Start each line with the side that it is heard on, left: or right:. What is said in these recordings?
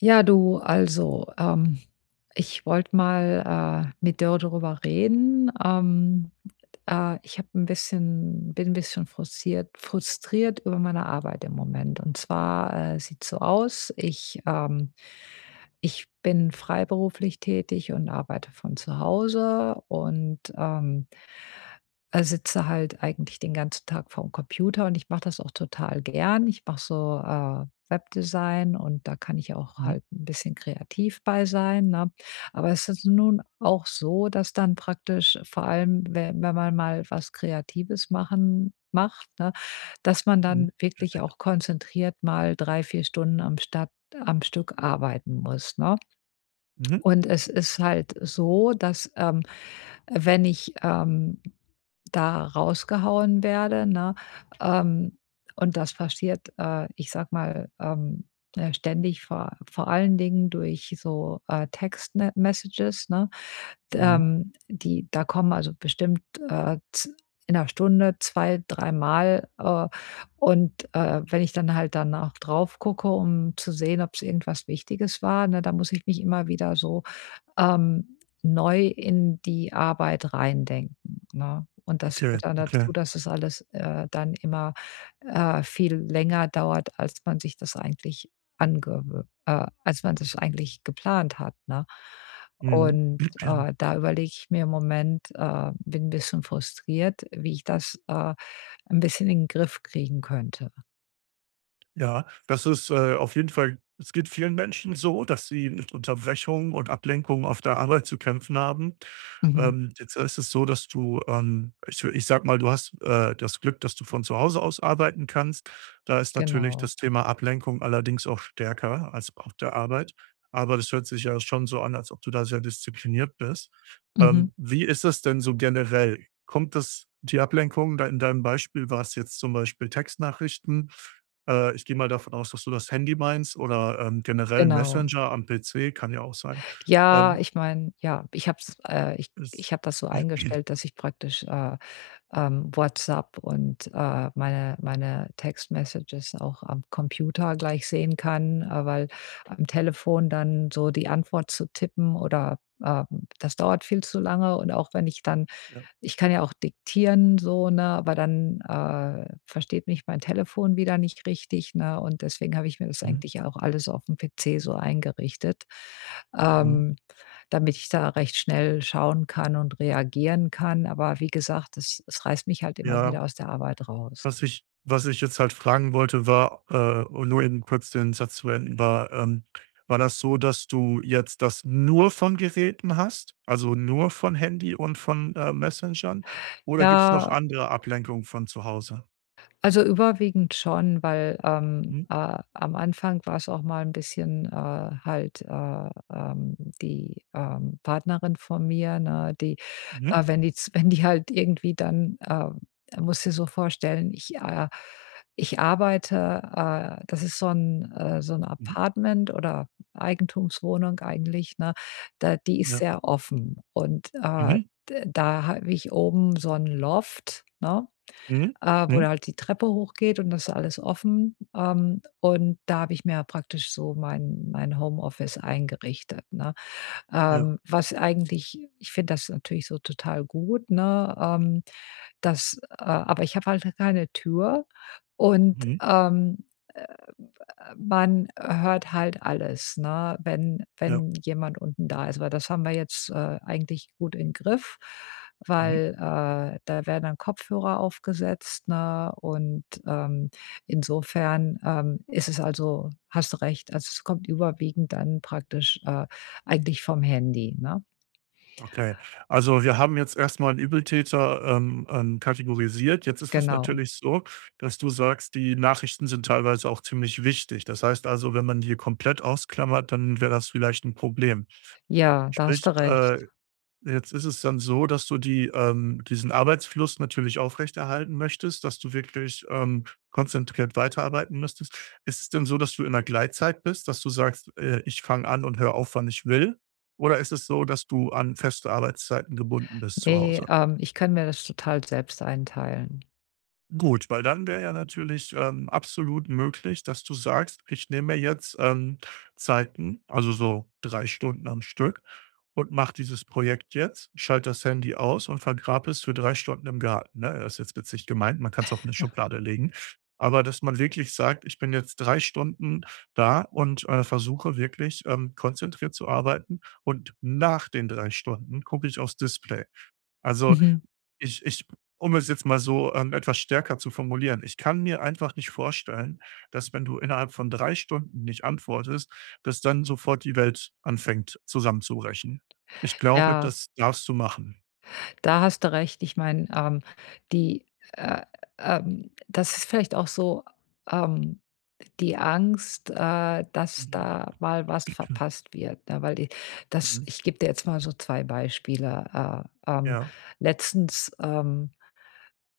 left: Ja, du, also, ich wollte mal mit dir darüber reden. Ich habe 'n bisschen bin ein bisschen frustriert über meine Arbeit im Moment. Und zwar, sieht's so aus, ich bin freiberuflich tätig und arbeite von zu Hause und, sitze halt eigentlich den ganzen Tag vorm Computer und ich mache das auch total gern. Ich mache so, Webdesign und da kann ich auch
right: Mhm,
left: halt ein bisschen kreativ bei sein, ne? Aber es ist nun auch so, dass dann praktisch vor allem, wenn man mal was Kreatives machen macht, ne, dass man
right: mhm,
left: dann wirklich auch konzentriert mal 3, 4 Stunden am Stück arbeiten muss, ne?
right: mhm,
left: Und es ist halt so, dass, wenn ich, da rausgehauen werde, ne, ähm, und das passiert, ich sag mal, ständig, vor allen Dingen durch so, Textme Messages, ne?
right: mhm.
left: Die da kommen also bestimmt, z in einer Stunde zwei dreimal, und, wenn ich dann halt dann auch drauf gucke, um zu sehen, ob es irgendwas Wichtiges war, ne, da muss ich mich immer wieder so neu in die Arbeit reindenken, ne? Und das
right: Okay,
left: führt dann
right: okay.
left: dazu, dass es alles, dann immer, viel länger dauert, als man sich das eigentlich als man das eigentlich geplant hat, ne?
right: Mhm.
left: Und, da überlege ich mir im Moment bin ein bisschen frustriert, wie ich das, 'n bisschen in 'n Griff kriegen könnte.
right: Ja, das ist, auf jeden Fall es geht vielen Menschen so, dass sie mit Unterbrechungen und Ablenkungen auf der Arbeit zu kämpfen haben.
left: Mhm,
right: Jetzt ist es so, dass du, ich sage mal, du hast, das Glück, dass du von zu Hause aus arbeiten kannst. Da ist natürlich
left: genau.
right: das Thema Ablenkung allerdings auch stärker als auf der Arbeit. Aber das hört sich ja schon so an, als ob du da sehr diszipliniert bist.
left: Mhm.
right: Wie ist das denn so generell? Kommt das die Ablenkung da in deinem Beispiel war es jetzt zum Beispiel Textnachrichten ich gehe mal davon aus, dass du das Handy meinst oder, generell
left: Genau.
right: Messenger am PC, kann ja auch sein.
left: Ja,
right: Ähm,
left: ich meine, ja, ich
right: es
left: hab das so eingestellt, dass ich praktisch, WhatsApp und, meine Text-Messages auch am Computer gleich sehen kann, weil am Telefon dann so die Antwort zu tippen oder, ähm, das dauert viel zu lange und auch wenn ich dann
right: ja,
left: ich kann ja auch diktieren so, ne, aber dann, versteht mich mein Telefon wieder nicht richtig, ne, und deswegen habe ich mir das
right: mhm,
left: eigentlich ja auch alles auf auf'm PC so eingerichtet,
right: mhm.
left: ähm, damit ich da recht schnell schauen kann und reagieren kann. Aber wie gesagt, es reißt mich halt immer
right: Ja,
left: wieder aus der Arbeit raus.
right: was ich jetzt halt fragen wollte, war, um nur eben kurz den Satz zu enden war, war das so, dass du jetzt das nur von Geräten hast, also nur von Handy und von, Messengern oder gibt's
left: Ja,
right: noch andere Ablenkungen von zu Hause?
left: also überwiegend schon, weil,
right: Mhm,
left: am Anfang war es auch mal ein bisschen, halt, die, Partnerin von mir, ne, die
right: mhm,
left: Wenn die z wenn die halt irgendwie dann, musst dir so vorstellen, ich arbeite, das ist so 'n
right: mhm,
left: Apartment oder Eigentumswohnung eigentlich, ne? Da die ist
right: ja,
left: sehr offen und,
right: mhm,
left: d da habe ich oben so ein Loft, ne,
right: mhm,
left: wo
right: mhm,
left: halt die Treppe hochgeht und das ist alles offen. Und da habe ich mir praktisch so mein Homeoffice eingerichtet, ne?
right: ja,
left: Was eigentlich Ich finde das natürlich so total gut, ne? Das Aber ich habe halt keine Tür und,
right: mhm,
left: äh, man hört halt alles, ne, wenn
right: ja,
left: jemand unten da ist. Weil das haben wir jetzt, eigentlich gut in Griff,
right: mhm.
left: weil, da werden dann Kopfhörer aufgesetzt, ne? Und, insofern, ist es also hast du recht, also es kommt überwiegend dann praktisch, eigentlich vom Handy, ne?
right: Okay, also wir haben jetzt erst mal 'n Übeltäter, kategorisiert. Jetzt ist es
left: Genau.
right: natürlich so, dass du sagst, die Nachrichten sind teilweise auch ziemlich wichtig. Das heißt also, wenn man die komplett ausklammert, dann wäre das vielleicht ein Problem.
left: Ja, da hast
right: Sprich,
left: du recht.
right: jetzt ist es dann so, dass du die, diesen Arbeitsfluss natürlich aufrechterhalten möchtest, dass du wirklich, konzentriert weiterarbeiten müsstest. Ist es denn so, dass du in der Gleitzeit bist, dass du sagst: Ich fange an und höre auf, wann ich will?“ Oder ist es so, dass du an feste Arbeitszeiten gebunden bist zu
left: Ne,
right: Hause?
left: ich kann mir das total selbst einteilen.
right: Gut, weil dann wäre ja natürlich, absolut möglich, dass du sagst: „Ich nehme mir jetzt, Zeiten, also so 3 Stunden am Stück und mache dieses Projekt jetzt, schalte das Handy aus und vergrabe es für 3 Stunden im Garten“, ne? Das ist jetzt witzig gemeint, man kann es auch in eine Schublade legen. Aber dass man wirklich sagt: „Ich bin jetzt 3 Stunden da und, versuche wirklich, konzentriert zu arbeiten und nach den 3 Stunden gucke ich aufs Display.“ Also
left: Mhm.
right: ich um es jetzt mal so, etwas stärker zu formulieren, ich kann mir einfach nicht vorstellen, dass wenn du innerhalb von 3 Stunden nicht antwortest, dass dann sofort die Welt anfängt zusammenzubrechen. Ich glaube,
left: Ja,
right: das darfst du machen.
left: da hast du recht. Ich meine, die äh, das ist vielleicht auch so, ähm, die Angst, dass
right: Mhm,
left: da mal was verpasst wird, ne? Weil die, das
right: mhm,
left: Ich gebe dir jetzt mal so 2 Beispiele.
right: ja,
left: Letztens, ähm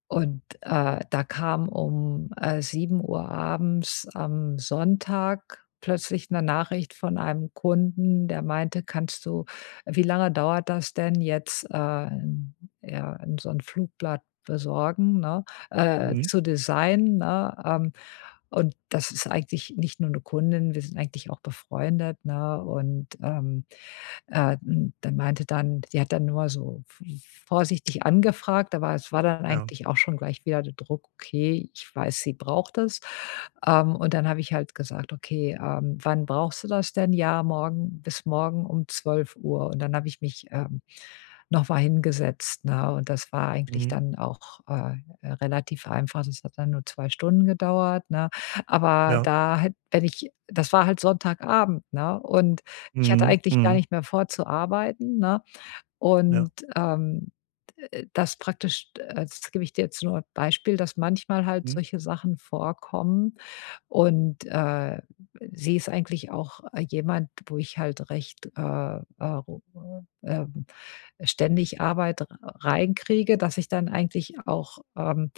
left: Und, da kam um, 7 Uhr abends am Sonntag plötzlich eine Nachricht von einem Kunden, der meinte: „Kannst du Wie lange dauert das denn jetzt, 'n ja, ein so ein Flugblatt besorgen, ne,
right: mhm,
left: zu designen", ne? Und das ist eigentlich nicht nur eine Kundin, wir sind eigentlich auch befreundet, ne? Und, äh, dann meinte dann sie hat dann nur so vorsichtig angefragt, aber es war dann
right: ja,
left: eigentlich auch schon gleich wieder der Druck: „Okay, ich weiß, sie braucht es." Und dann habe ich halt gesagt: „Okay, wann brauchst du das denn?" „Ja, morgen bis morgen um 12 Uhr." Und dann habe ich mich, noch mal hingesetzt, ne? Und das war eigentlich
right: mhm,
left: dann auch, relativ einfach. Das hat dann nur 2 Stunden gedauert, ne? Aber
right: ja,
left: da hätt wenn ich das war halt Sonntagabend, ne? Und ich hatte
right: mhm,
left: eigentlich gar
right: mhm,
left: nicht mehr vor zu arbeiten, ne?
right: ja,
left: Und, ähm, das gebe ich dir jetzt nur als Beispiel, dass manchmal halt
right: mhm,
left: solche Sachen vorkommen und, sie ist eigentlich auch, jemand, wo ich halt recht, ähm ständig Arbeit reinkriege, dass ich dann eigentlich auch,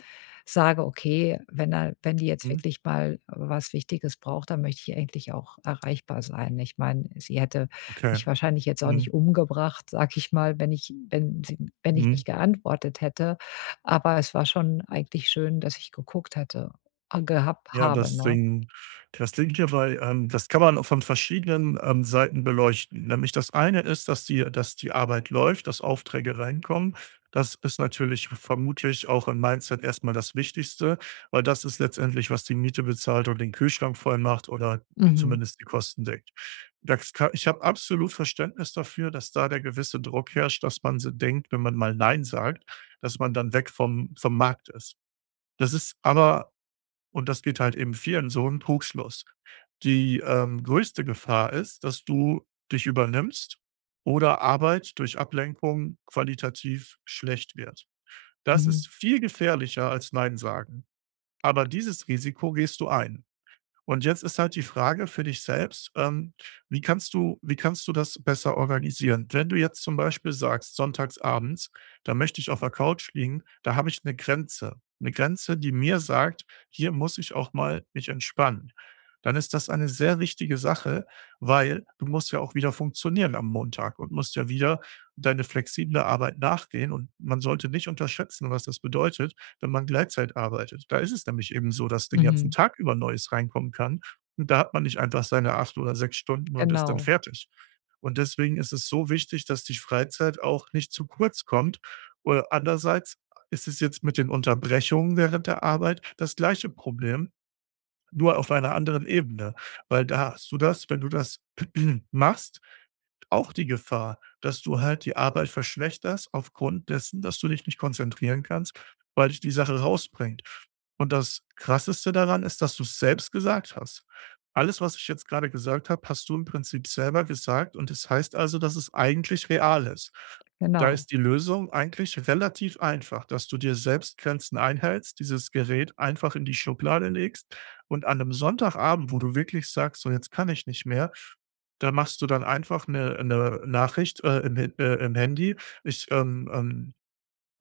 left: sage: „Okay, wenn er, wenn die jetzt
right: mhm,
left: wirklich mal was Wichtiges braucht, dann möchte ich eigentlich auch erreichbar sein." Ich meine, sie hätte
right: okay,
left: mich wahrscheinlich jetzt auch
right: mhm,
left: nicht umgebracht, sag ich mal, wenn ich
right: mhm.
left: nicht geantwortet hätte, aber es war schon eigentlich schön, dass ich geguckt hätte gehabt
right: Ja,
left: habe,
right: das
left: ne?
right: Ding das Ding hierbei, das kann man auch von verschiedenen, Seiten beleuchten. Nämlich das eine ist, dass die Arbeit läuft, dass Aufträge reinkommen. Das ist natürlich vermutlich auch im Mindset erstmal das Wichtigste, weil das ist letztendlich, was die Miete bezahlt und den Kühlschrank voll macht oder
left: Mhm,
right: zumindest die Kosten deckt. Das ka Ich habe absolut Verständnis dafür, dass da der gewisse Druck herrscht, dass man so denkt, wenn man mal „Nein“ sagt, dass man dann weg vom Markt ist. Das ist aber und das geht halt eben vielen so 'n Trugschluss. Die, größte Gefahr ist, dass du dich übernimmst oder Arbeit durch Ablenkung qualitativ schlecht wird. Das
left: mhm,
right: ist viel gefährlicher als „Nein“ sagen, aber dieses Risiko gehst du ein. Und jetzt ist halt die Frage für dich selbst, wie kannst du das besser organisieren? Wenn du jetzt zum Beispiel sagst, sonntags abends, da möchte ich auf der Couch liegen, da habe ich eine Grenze, die mir sagt: „Hier muss ich auch mal mich entspannen.“ Dann ist das eine sehr wichtige Sache, weil du musst ja auch wieder funktionieren am Montag und musst ja wieder deine flexible Arbeit nachgehen und man sollte nicht unterschätzen, was das bedeutet, wenn man Gleitzeit arbeitet. Da ist es nämlich eben so, dass den ganzen
left: mhm.
right: Tag über Neues reinkommen kann. Und da hat man nicht einfach seine 8 oder 6 Stunden und ist dann
left: Genau,
right: fertig. Und deswegen ist es so wichtig, dass die Freizeit auch nicht zu kurz kommt. Oder andererseits ist es jetzt mit den Unterbrechungen während der Arbeit das gleiche Problem, nur auf einer anderen Ebene, weil da hast du das, wenn du das machst, auch die Gefahr, dass du halt die Arbeit verschlechterst aufgrund dessen, dass du dich nicht konzentrieren kannst, weil dich die Sache rausbringt. Und das Krasseste daran ist, dass du's selbst gesagt hast. Alles, was ich jetzt gerade gesagt habe, hast du im Prinzip selber gesagt und das heißt also, dass es eigentlich real ist. Da
left: genau,
right: ist die Lösung eigentlich relativ einfach, dass du dir selbst Grenzen einhältst, dieses Gerät einfach in die Schublade legst und an einem Sonntagabend, wo du wirklich sagst: „So, jetzt kann ich nicht mehr“, da machst du dann einfach eine 'ne Nachricht, im Hin im Handy. „Ich,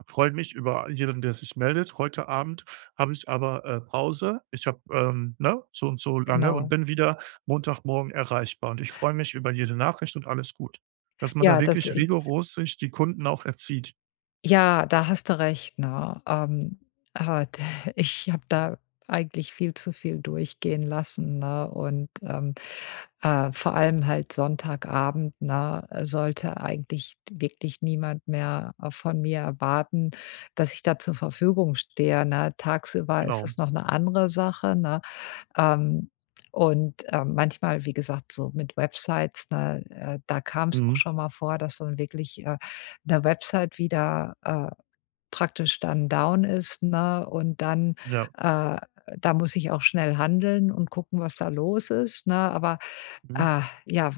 right: freue mich über jeden, der sich meldet. Heute Abend habe ich aber, Pause. Ich habe, ne, so und so lange und
left: genau.
right: bin wieder Montagmorgen erreichbar und ich freue mich über jede Nachricht und alles gut.“ Dass man da
left: Ja, das
right: wirklich rigoros sich die Kunden auch erzieht.
left: ja, da hast du recht, ne? Ah, d Ich habe da eigentlich viel zu viel durchgehen lassen, ne? Und, vor allem halt Sonntagabend, ne, sollte eigentlich wirklich niemand mehr, von mir erwarten, dass ich da zur Verfügung stehe, ne? Tagsüber ist
right: Genau.
left: das noch eine andere Sache, ne? Ähm, und, manchmal, wie gesagt, so mit Websites, ne, da kam's auch
right: Mhm.
left: schon mal vor, dass dann wirklich, 'ne Website wieder, praktisch dann down ist, ne? Und dann,
right: Ja.
left: äh da muss ich auch schnell handeln und gucken, was da los ist, ne? Aber, ja,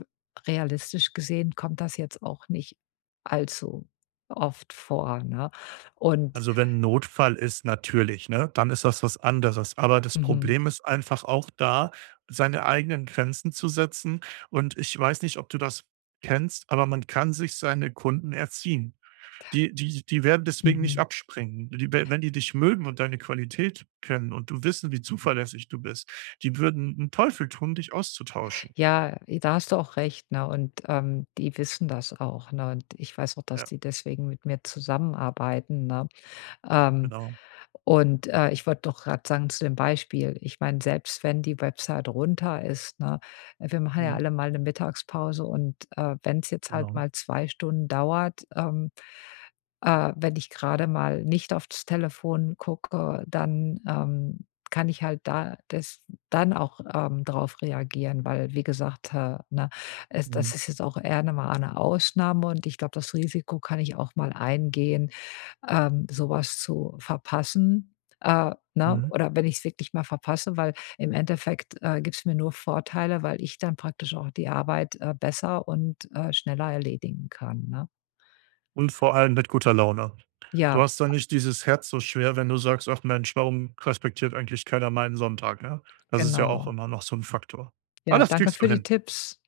left: realistisch gesehen kommt das jetzt auch nicht allzu oft vor, ne? Und
right: Also wenn 'n Notfall ist, natürlich, ne, dann ist das was anderes. Aber das
left: mhm,
right: Problem ist einfach auch da, seine eigenen Grenzen zu setzen. Und ich weiß nicht, ob du das kennst, aber man kann sich seine Kunden erziehen. Die werden deswegen nicht
left: mhm.
right: abspringen. Die we Wenn die dich mögen und deine Qualität kennen und du wissen, wie zuverlässig du bist, die würden einen Teufel tun, dich auszutauschen.
left: Ja, da hast du auch recht, ne? Und, die wissen das auch, ne? Und ich weiß auch, dass
right: Ja,
left: die deswegen mit mir zusammenarbeiten, ne? Ähm,
right: genau.
left: und, ich wollte doch gerade sagen zu dem Beispiel, ich meine, selbst wenn die Website runter ist, ne, wir machen ja
right: Mhm,
left: alle mal eine Mittagspause und, wenn es jetzt halt
right: genau.
left: mal 2 Stunden dauert, wenn ich gerade mal nicht aufs Telefon gucke, dann, kann ich halt da das dann auch, drauf reagieren, weil wie gesagt, ne, es
right: Mhm,
left: das ist jetzt auch eher eine mal 'ne Ausnahme und ich glaube, das Risiko kann ich auch mal eingehen, so zu verpassen, ne?
right: mhm.
left: Oder wenn ich es wirklich mal verpasse, weil im Endeffekt, gibt es mir nur Vorteile, weil ich dann praktisch auch die Arbeit, besser und, schneller erledigen kann, ne?
right: Und vor allem mit guter Laune.
left: Ja,
right: Du hast dann nicht dieses Herz so schwer, wenn du sagst: „Ach Mensch, warum respektiert eigentlich keiner meinen Sonntag“, ne? Das ist ja auch
left: genau.
right: immer noch so ein Faktor. Aber
left: Ja,
right: das
left: danke
right: kriegst
left: für
right: du
left: die
right: hin.
left: Tipps.